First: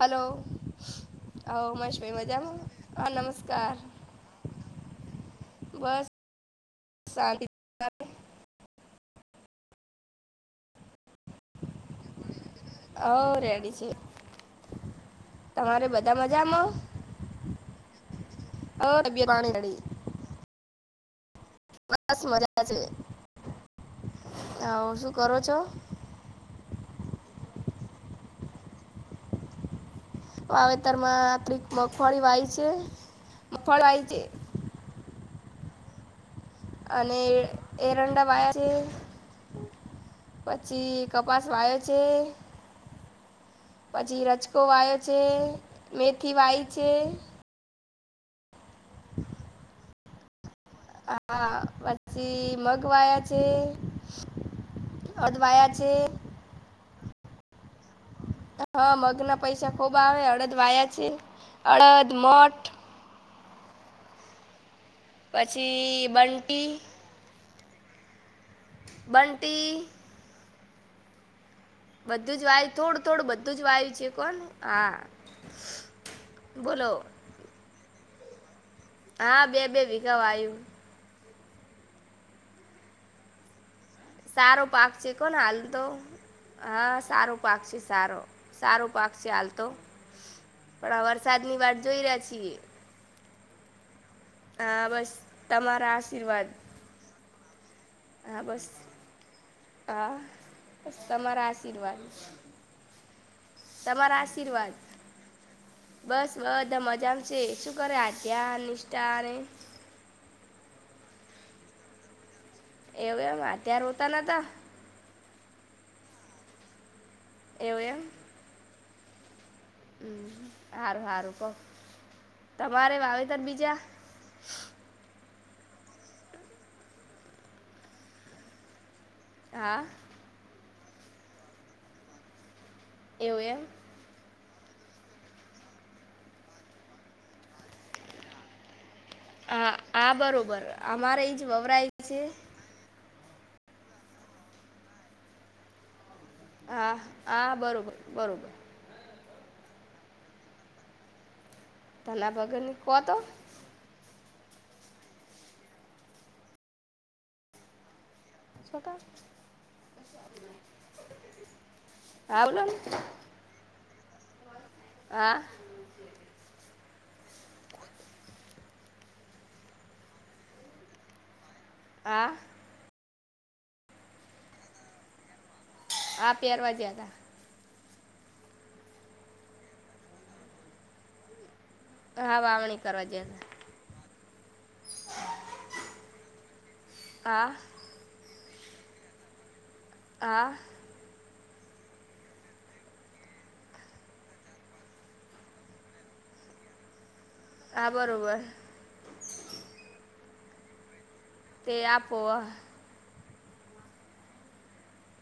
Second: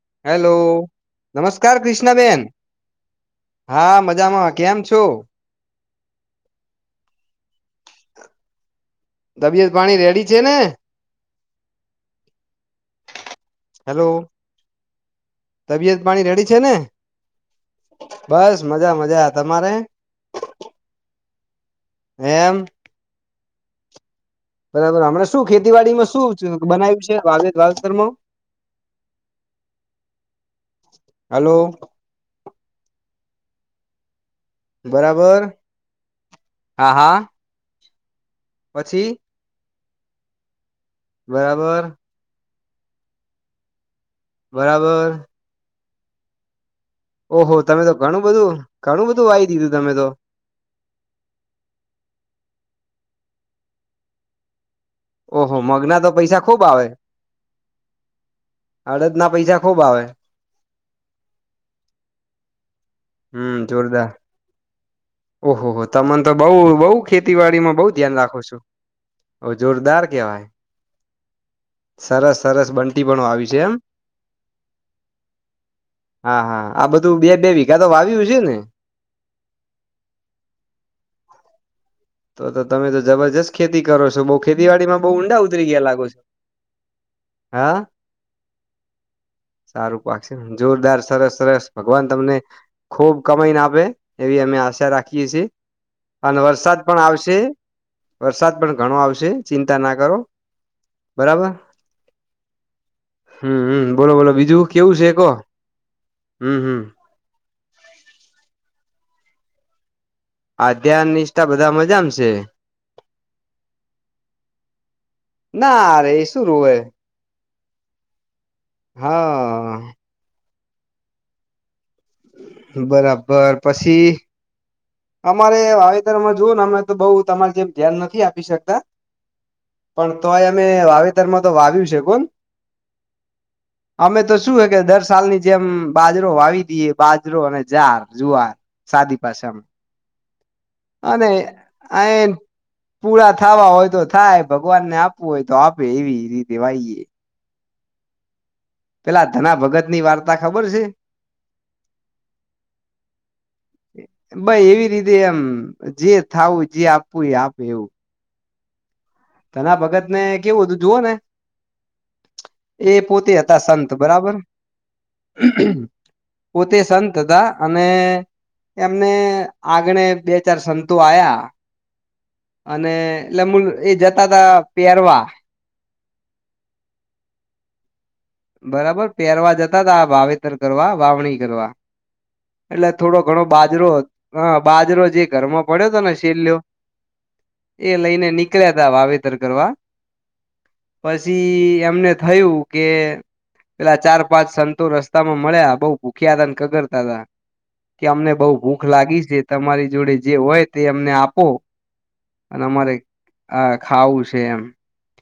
Hello. Hello હ નમસ્કાર ક્રિષ્નાબેન મજામાં? હ નમસ્કાર, હા મજામાં કેમ છો બસ [unintelligible] તબિયત પાણી રેડી છે ને? હા રેડી છે. હેલો તમારે તબિયત બધા પાણી રેડી છે, મજામાં ને બસ હવ મજા તબિયત મજા પાણી તમારે? રેડી એમ [unintelligible] હવ બરાબર. હમણાં કરો શું છો ખેતીવાડીમાં શું બનાવ્યું છે વાવેતરમાં? વાવેતર માં હલો મગફળી વાય છે, મગફળી વાય છે. બરાબર. હા હા અને [unintelligible] છે, પછી પછી, કપાસ બરાબર [unintelligible] છે પછી [unintelligible] બરાબર છે. મેથી વાવી છે. ઓહો તમે તો ઘણું બધું ઘણું બધું વાઈ દીધું તમે તો. હા પછી મગ વાયા છે. અડદ ઓહો વાયા મગના છે તો પૈસા ખુબ આવે. હા.. મગના પૈસા ખુબ આવે. [unintelligible] છે. [unintelligible] હમ જોરદાર. ઓ હો તો પછી બંટી બઉ બઉ ખેતીવાડીમાં બહ ધ્યાન રાખો છુ, બંટી જોરદાર કેવાય. સરસ બધું જ સરસ [unintelligible] થોડું બંટી પણ થોડું વાવી છે બધું એમ જ [unintelligible] છે. હા હા આ બોલો બધું બે બે વીઘા તો વાવ્યું છે ને? હા બે બે વીઘા આવય્યું. તો તો તમે તો જબરજસ્ત ખેતી કરો છો બહુ સારો ખેતીવાડી પાક માં બહ છે કોને ઊંડા હાલ ઉતરી ગયા તો લાગો છો? હા સારું પાક હા છે સારો સારું પાક છે હાલ તો. સારું પાકશે પણ જોરદાર આ સરસ વરસાદની સરસ, વાટ જોઈ ભગવાન રહ્યા તમને છીએ ખુબ કમાઈને આપે એવી અમે હા આશા બસ રાખીએ છીએ, તમારા અને આશીર્વાદ વરસાદ પણ આવશે. હા વરસાદ બસ પણ ઘણો આવશે ચિંતા ના કરો. બ તમારા બરાબર આશીર્વાદ. હમ હમ બોલો તમારા બોલો બીજું આશીર્વાદ, કેવું છે કો બસ હમ હમ બધા મજા. શું કરે આયા નિષ્ઠાને? આધ્યાન નિષ્ઠા બધા મજામ છે. એવું એમ ત્યારે રોતા નતા? ના અરે એ શું રાવે. એવું એમ? હા. હમ સારું સારું કઉ, તમારે વાવેતર બરાબર બીજા. પછી અમારે વાવેતરમાં જો ને અમે તો બઉ તમારી જેમ ધ્યાન નથી આપી શકતા. હા. પણ તોય અમે વાવેતરમાં તો વાવ્યું છે કોણ? એવું એમ? અમે તો શું હે કે દર સાલની જેમ બાજરો વાવી દઈએ બાજરો અને જાર જુવાર સાદી પાછામાં. હા હા બરોબર અમારા ઇંચ વવરાય છે. આ પૂરા થવા હોય તો થાય ભગવાનને આપવું હોય તો આપે એવી રીતે હા વાઈએ હા બરોબર બરોબર. પેલા ધના ભગતની વાર્તા ખબર છે? ધના ભગની કોતો બાઈ એવી રીતે એમ જે થાવું જે આપવું એ આપે એવું [unintelligible] ધના ભગત ને કેવું હતું જુઓ ને હા બોલો ને એ પોતે હતા સંત બરાબર હા પોતે સંત હતા અને એમને આગણે બે ચાર સંતો આવ્યા. આ અને એટલેમ એ જતા તા પહેરવા હા પેરવા જ્યાં તા બરાબર પહેરવા જતા હતા આ વાવેતર કરવા વાવણી કરવા. હા વા એટલે થોડો ઘણો બાજરો હ બાજરો જે ઘરમાં પડ્યો હતો ને શેલયો હા. એ લઈને નીકળ્યા તા વાવેતર કરવા હા. પછી એમને થયું કે પેલા ચાર પાંચ સંતો રસ્તામાં મળ્યા બહુ ભૂખ્યા હતા ને કગરતા હતા. હા કે અમને બરોબર બઉ ભૂખ લાગી છે તમારી જોડે જે હોય તે અમને આપો તે આપો અને અમારે આ ખાવું છે એમ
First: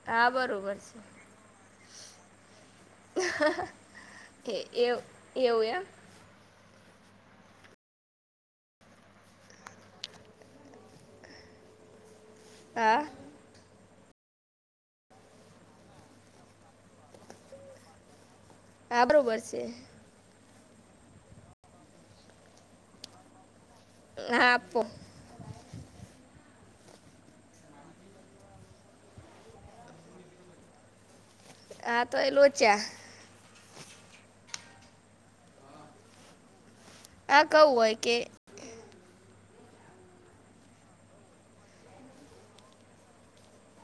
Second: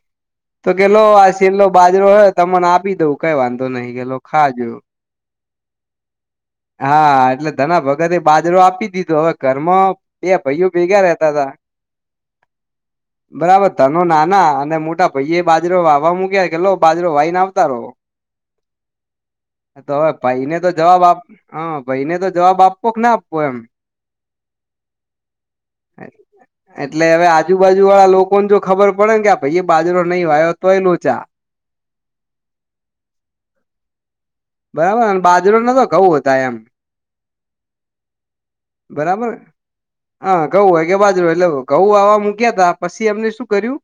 હા તો બરોબર કેલો આ છેેલ્લો બાજરો હો તમને આપી તો કઈ વાંધો નહી ગેલો છે ખાજો એ એ એવું એમ હા એટલે ધના ભગતે બાજરો આપી દીધો હવે ઘરમાં બે ભઈઓ ભેગા રહેતા તા હા. બરાબર ધનો નાના અને મોટા ભઈ એ બાજરો વાવા મૂક્યા કે લો બાજરો વાઈ ન આવતા રો. હા બરોબર શે. હવે ભાઈને તો જવાબ આપ હ ભાઈને તો જવાબ આપ આપવો ના આપવો એમ હા આપો [unintelligible] એટલે હવે આજુબાજુ વાળા લોકો ને જો ખબર પડે કે આ ભઈ બાજરો નઈ વાયો તોય લોચા. હા તો એ લોચા. બરાબર બાજરો ન તો ઘઉં હતા એમ. આ ધઉ હોય કે બરાબર. હા ઘંઉ હોય કે બાજરો એટલે ઘઉં વાવા મૂક્યા તા પછી એમને શું કર્યું.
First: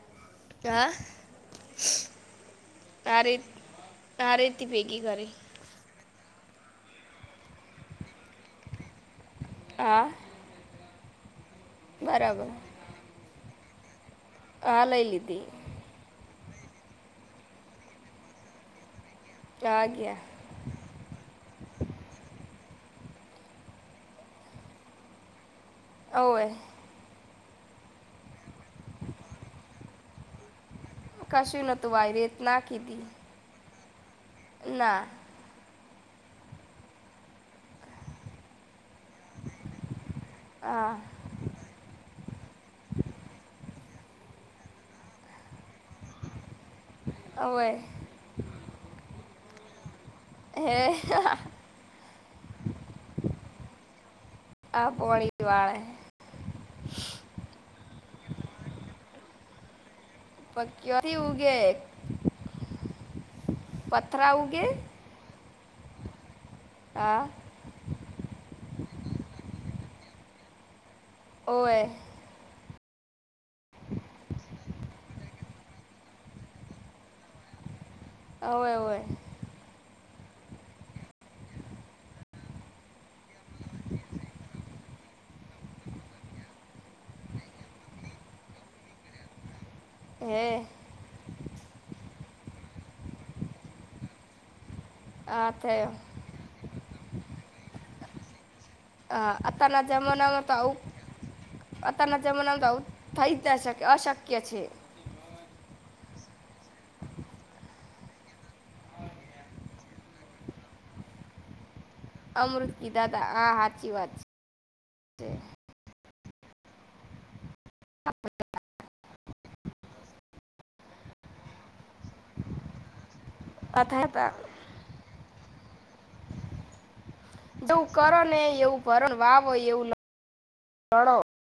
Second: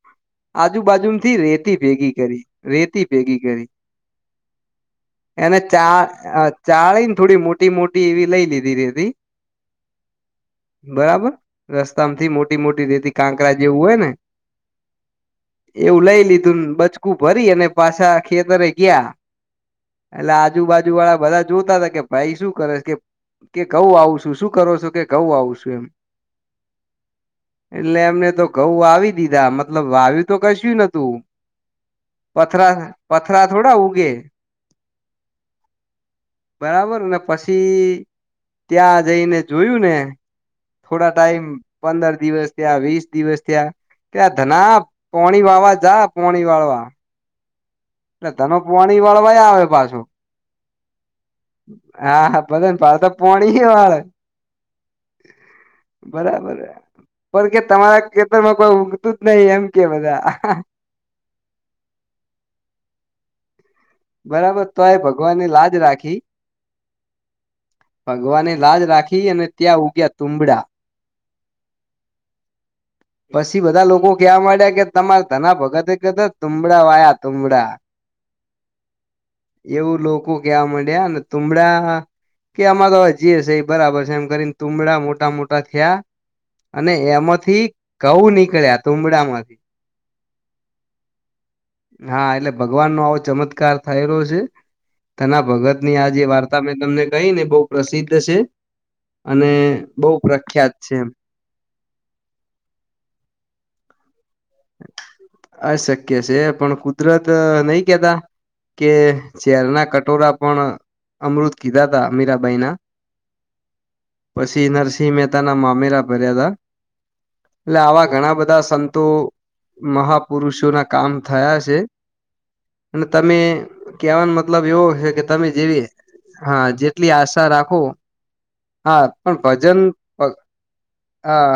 આજુ હા બાાજુથી રેતી ભેગી કરી રેતી ભેગી કરી. તા રેતી ભેગી કરી. એને ચા આ ચાળીન થોડી મોટી મોટી એવી લઈ લીધી રેતી. આ બરાબર રસ્તામાંથી બરાબર મોટી મોટી રેતી કાંકડા જેવું હોય ને. આ લઈ લીધી. એવું લઈ લીધું ને બચકું ભરી અને પાછા ખેતરે ગિયા. હા ગયા એટલે આજુબાજુ વાળા બધા જોતા હતા કે ભાઈ શું કરે કે કે ઘઉં વાવુ શું શું કરો છો કે ઘઉં વાવું છું એમ. હોવે એટલે એમને તો ઘઉં વાવી દીધા મતલબ વાવ્યુ તો કશ્યું ન કશું નહોતું વાયડુ ના કેતી. પથરા થોડા ઉગે. ના. બરાબર ને પછી ત્યાં જઈને જોયું ને હા થોડા ટાઈમ પંદર દિવસ થયા વીસ દિવસ થયા. ત્યાં ધનાબ પોણી વાવા જા પોણી વાડવા. હોવે. એટલે ધનોવ પોણી વાળવાય આવે પાછું. હે હા આ હા હા ભલે ન આતો પોણી [unintelligible] આ પોળી પીવાય બરાબર પણ કે તમારા ખેતરમાં પણ ઊગતું જ નહી એમ કે બધા કયાથી ઉગે [unintelligible] પત્થર બરાબર તો એ ભગવાનની લાજ રાખી. હા. ભગવાની લાજ રાખી અને ત્યાં ઉગ્યા તુંબડા. ઓવે પછી બધા લોકો કેવા માંડ્યા કે તમાર ધના ભગતે કેતો તુંબડા વાયા તુંબડા. ઓવે ઓવે હોય. એવું લોકો કેવા માંડ્યા ને તુંબડા કે આમાં તો હજીએ છે ઈ બરાબર છે એમ કરીને તુમડા મોટા મોટા થયા. અને એમાંથી કઉ નીકળ્યા તુમડા માંથી. હે. હા એટલે ભગવાન નો આવો ચમત્કાર થયેલો છે તેના આ ભગત થયો ની આજે વાર્ત તા મેં તમને કહી ને બહુ પ્રસિદ્ધ છે. હા અને અતારના બહુ જમાનામાં તો પ્રખ્યાત આવું છે અતારના જમનામાં આવું થાઈ જ ના શકે અશક્ય છે. અશક્ય છે પણ કુદરત નહી કેતા કે ઝેર ના કટોરા પણ અમૃત કીધા હતા અ અમૃત મીરાબાઇના કીધા હતા આ સાચી વાત પછી નરસિંહ છે મહેતાના મામેરા ભર્યાતા એટલે આવા ઘણા બધા સંતો મહાપુરુષો ના કામ થયા છે અને તમે આ થયા કેવાનો હતા મતલબ એવુ હે કે તમે જેવી હા જેટલી આ તા રાખો જેવું કરો ને એવું હા ભરો ને પણ વાવો ભજન એવું લણો હા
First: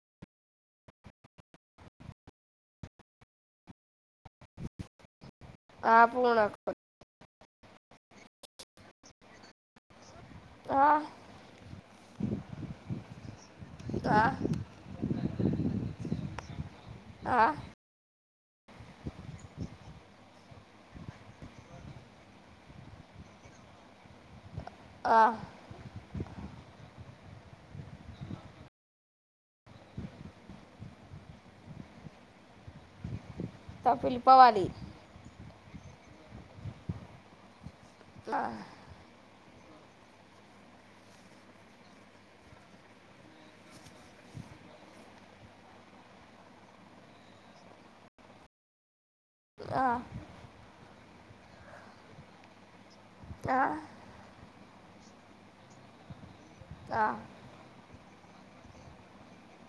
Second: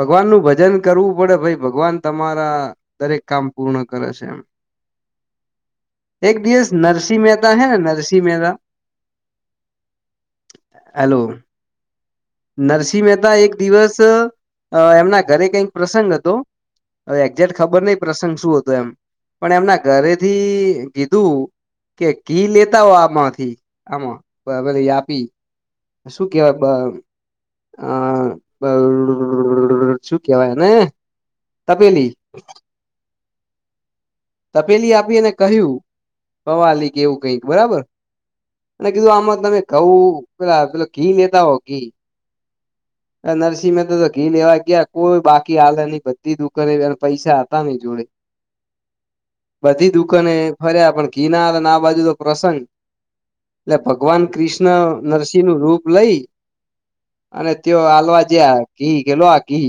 ભગવાન નું ભજન કરવું પડે ભાઈ ભગવાન તમારા દરેક કામ પૂર્ણ કરે છે એમ હા એક પૂર્ણ દિવસ કરો. નરસિંહ મ મહેતા હૈ નરસિંહ મહેતા હા હેલો નરસિંહ મહેતા એક દિવસ હા અ એમના ઘરે કઈક પ્રસંગ હતો હવે હા એકજેકટ ખબર ખબર નહીં પ્રસંગ શું હતો એમ પણ એમના ઘરેથી કીધું કે કી લેતા હો આમાંથી આમાં પ હવે તો એ આપી હા શું કેવાય બ અહ બ ડ શું કેવાયને એને તપેલી. તપેલી પવાલી તપેલી આપીને કહ્યું પવાલી કેવું કઈક બરાબર અહ અને કીધું આમાં તમે કહું પેલા પેલો ઘી લેતા આઓ ઘી. અહ નરસિંહ મહે તો તો ઘી લેવા ગયા કોઈ બાકી હાલ નની બધી દુકાને પૈસા હતા નહીં જોડે બધી હા દુકાને ફર્યા પણ ઘી ના આ બાજુ તો પ્રસંગ હા એટલે ભગ ભગવાન કૃષ્ણ નરસિંહ નું રૂપ લઈ આ અને તેઓ આલવા જયાં ઘી કે આલો ઘી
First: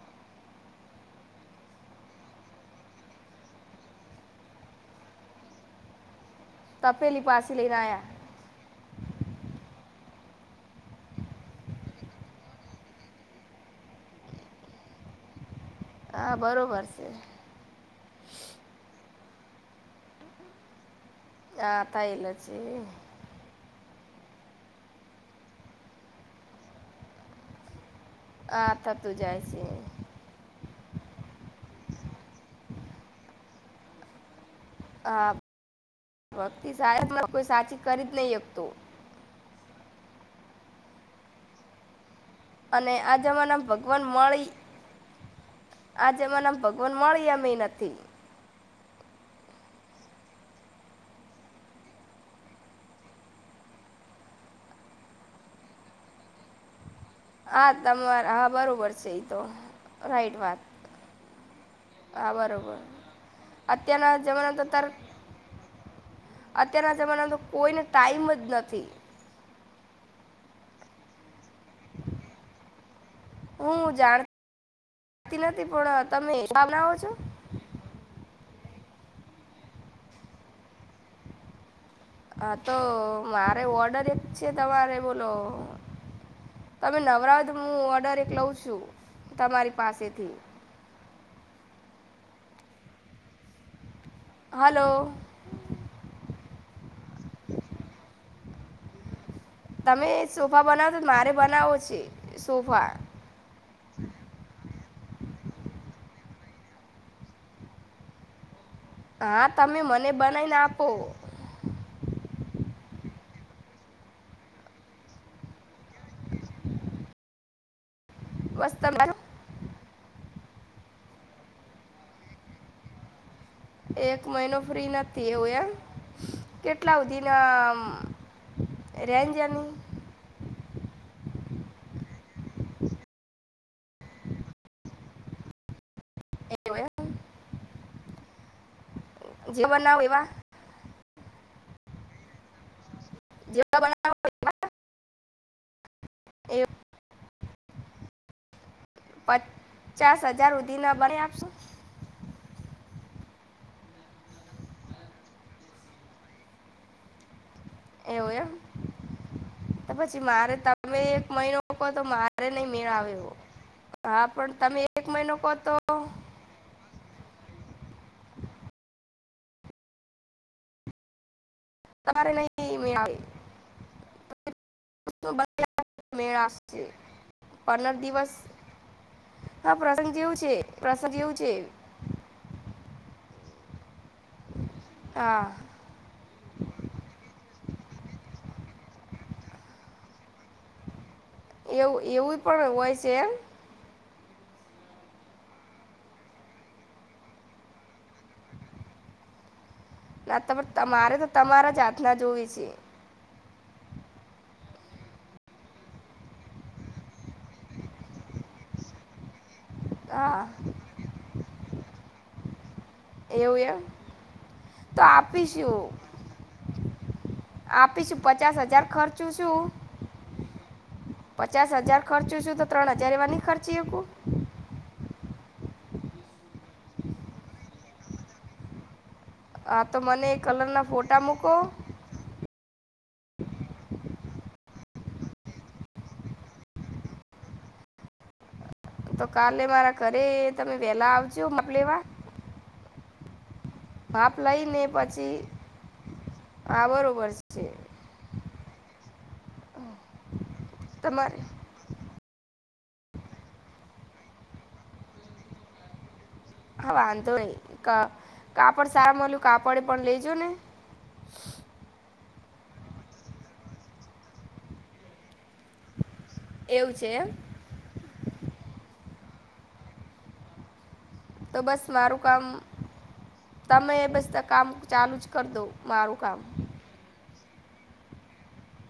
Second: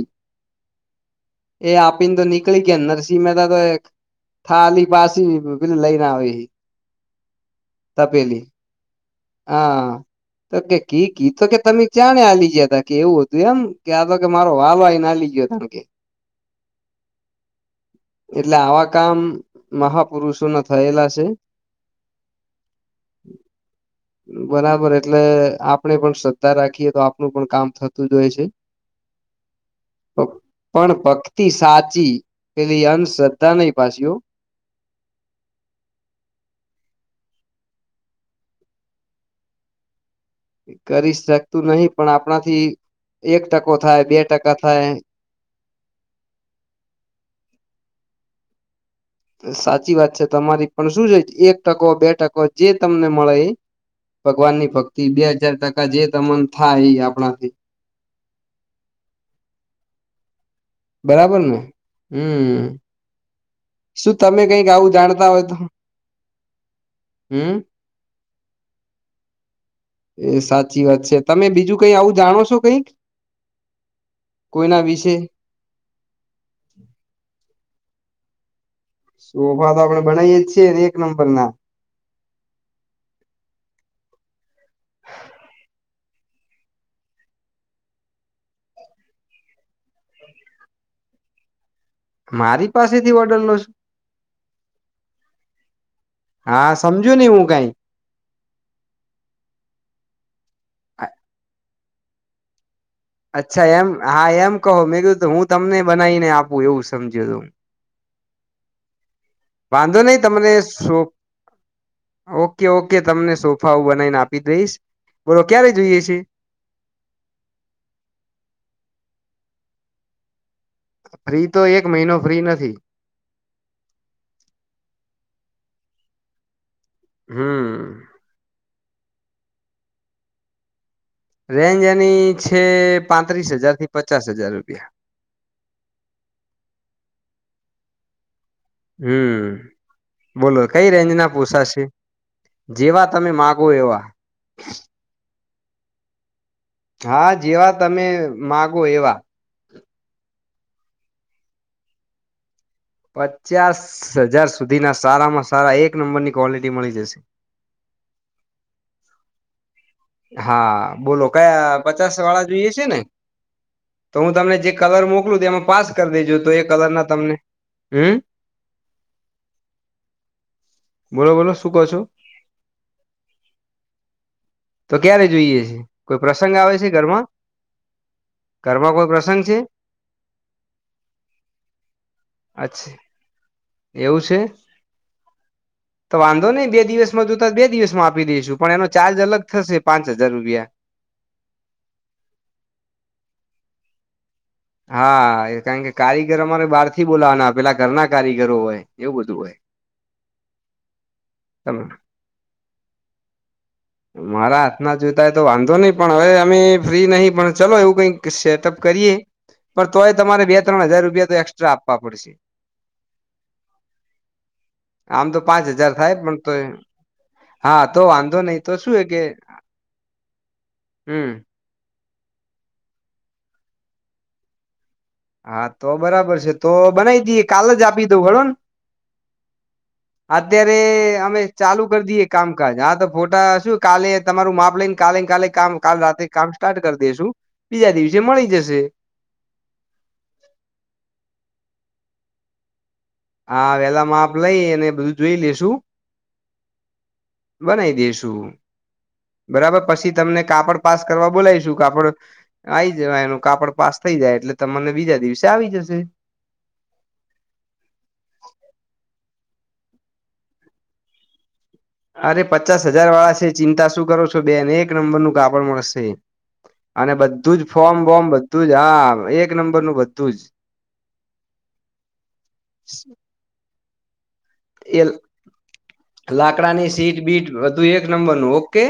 એ આપી ને તો નીકળી ગયા નરસિંહ મહેતા તો એક થાલી પાછી પીને લઈ ના આવી એ. તપેલી પાસે લઈને આયા હા. તો કે કી કીધ તો કે તમે ચા ને આલી જ હતા કે એવું હતું એમ કે આ તો કે મારો વાળ હોયનેલી ગીઓ તો કે. હા, બરોબર છે. એટલે આવા કામ મહાપુરુષો ના થયેલા છે. આ થઈલો છે. બરાબર એટલે આપડે પણ શ્રદ્ધા રાખીએ તો આપનું પણ કામ થ હા, થતું જાય છે એ. પ અહ પણ ભક્તિ સાચી પેલી અંધ શ્રદ્ધા નહી પાછી હો. હા, વક્તિ સા કોઈ સાચી કરી જ નહી એકતો કરી શકતું નહિ પણ આપણાથી અને આ એક ટકો થાય બે ટકા થાય આજે મનેમ ભગવાન મળી એમ એ નથી. સાચી વાત છે. તમારી પણ શું છે એક ટકો બે ટકો જે તમને મળે એ ભગવાન ની ભક્તિ બે હજાર ટકા જે તમન થાય ઈ આપડા હા તમારા હા બરોબર છે એ તો રાઈટ વાત બરાબર ને હમ્મ. અત્યાના જમાના ના તો તર આવું જાણતા હોય તો અત્યારના જમાના તો હમ કોઈને ટાઈમ જ નથી. એ સાચી વાત છે. તમે બીજું કઈ આવું જાણો છો કઈક, કોઈના વિશે? ને નથી પણ અહ તમે બનાવો છો? સોફા તો આપડે બનાવીયે જ છીએ ને એક નંબર ના. હા, તો મારે ઓર્ડર એક છે તમારે બોલો તમે નવરાત હું ઓર્ડર એક લઉં છું તમારી પાસેથી. મારી પાસેથી ઓર્ડર લો છો? હલો. હા, સમજુ ની હું કાઈ. તમે સોફા બનાવ છો મારે બનાવો છે સોફા. અચ્છા એમ હા એમ કહો મેં કીધું હું તમને બનાવીને આપું એવું સમજીયો થો હું. હા તમે વાંધો મને નહી તમને બનાવીને આપો શું ઓકે ઓકે તમને સોફા હું બનાવીને આપી દઈશ બોલો ક્યારે જોઈએ છે. બસ તમારુ ફ્રી તો એક મહિનો ફ્રી નથી. એક મહિનો ફ્રી નથી એવું એમ કેટલા સુધી ના. હમ રેન્જ એની રેન્જ એની છે પાંત્રીસ હજાર થી પચાસ હજાર રૂપિયા. એવું એમ હમ જે બનાવો એવા બોલો કઈ રેન્જ ના પોસાશે. જેવા તમે માગો જેવા એવા. એવું હા જેવા તમે માગો એવા. પચાસ હજાર સુધીનાં બનાઇ આપશો. પચાસ હજાર સુધી ના સારામાં સારા એક નંબરની ક્વોલિટી મળી જશે. એવું એમ. તો પછી મારે હા તમે એક બોલો મહિનો કયા કહ તો પચાસ વાળા મારે નહી જોઈએ છે મેળ ને આવે એવો. તો હા હું પણ તમને જે તમે એક કલર મહિનો મોકલું કહો એમાં તો પાસ કરી દેજો તો એ કલર ના તમને. હમ બોલો બોલો શું કો છો. મારે નહીં મેળ આવે તો ક્યારે જોઈએ છે બધા કોઈ મેળ પ્રસંગ આવે આવશે છે ઘરમાં. પંદર દિવસ ઘરમાં કોઈ પ્રસંગ છે હા પ્રસંગ જેવું છે પ્રસંગ જેવું છે. અચ્છા એવું છે. હા તો વાંધો નહી બે દિવસમાં જોતા બે દિવસ માં આપી દઈશું પણ એનો ચાર્જ અલગ થશે પાંચ હજાર રૂપિયા. એવું એવું પણ હોય છે એમ. હા કારણ કે કારીગર અમારે બહાર થી બોલાવાના પેલા ઘરના કારીગરો હોય એવું બધું હોય. ના તો તમારે તો તમારા જ તમે હાથના જોવી છે. મારા હાથ ના જોતાય તો વાંધો નહી પણ હવે અમે ફ્રી નહી પણ ચલો એવું કઈક સેટઅપ કરીએ. પર તોય હા તમારે બે ત્રણ હજાર રૂપિયા તો એસ્ટ્રા આપવા પડશે. એવું એમ તો આમ પાંચ આપીશું હજાર થાય પણ તો હા તો આપીશું વાંધો પચાસ નહી તો હજાર. શું એ કે ખર્ચું છું હમ પચાસ હજાર ખર્ચુ છું તો ત્રણ હજાર એવા નહી ખર્ચી એ હા તો બરાબર છે તો બનાવી દઈએ કાલ જ આપી દઉં ઘણો ને. હા તો મને અત્યારે કલરના ફોટા અમે મૂકો ચાલુ. કરી દઈએ કામકાજ આા તો ફોટા શું કાલે તમારું માપ લઈને કાલે કાલે કામ કાલ રાતે. કામ સ્ટાર્ટ કરી દેસું બીજા દિવસે મળી જશે. તો કાલે મારા ઘરે તમે વેલા આવશો નાપ લેવા. હા વેલા માપ લઈ લઈને અને બધું જોઈ પછી લેેશુ. હા બરોબર છે બનાઈ દેસું. બરાબર પછી તમને કાપડ પાસ કરવા તમારે બોલાયશું કાપડ. આવી જવા એનું કાપડ પાસ થઈ જાય એટલે તમને બીજા દિવસે આવી જશે. હા વાંધો નહી હા કાપડ સારા મલ્યું કાપડે પણ લેજો ને. અરે પચાસ હજાર વાળા છે ચિંતા શું કરો છો બેને એક નંબર નું કાપડ મળે. એવું છે અને એમ બધું જ ફોર્મ બોમ બધું જ હા એક નંબર નું બધું જ. તો બસ મારું કામ તમે બસ. કામ ચાલુ જ કરી દોં મારું કામ આની સીટ બીટ બધું એક નંબર નું ઓકે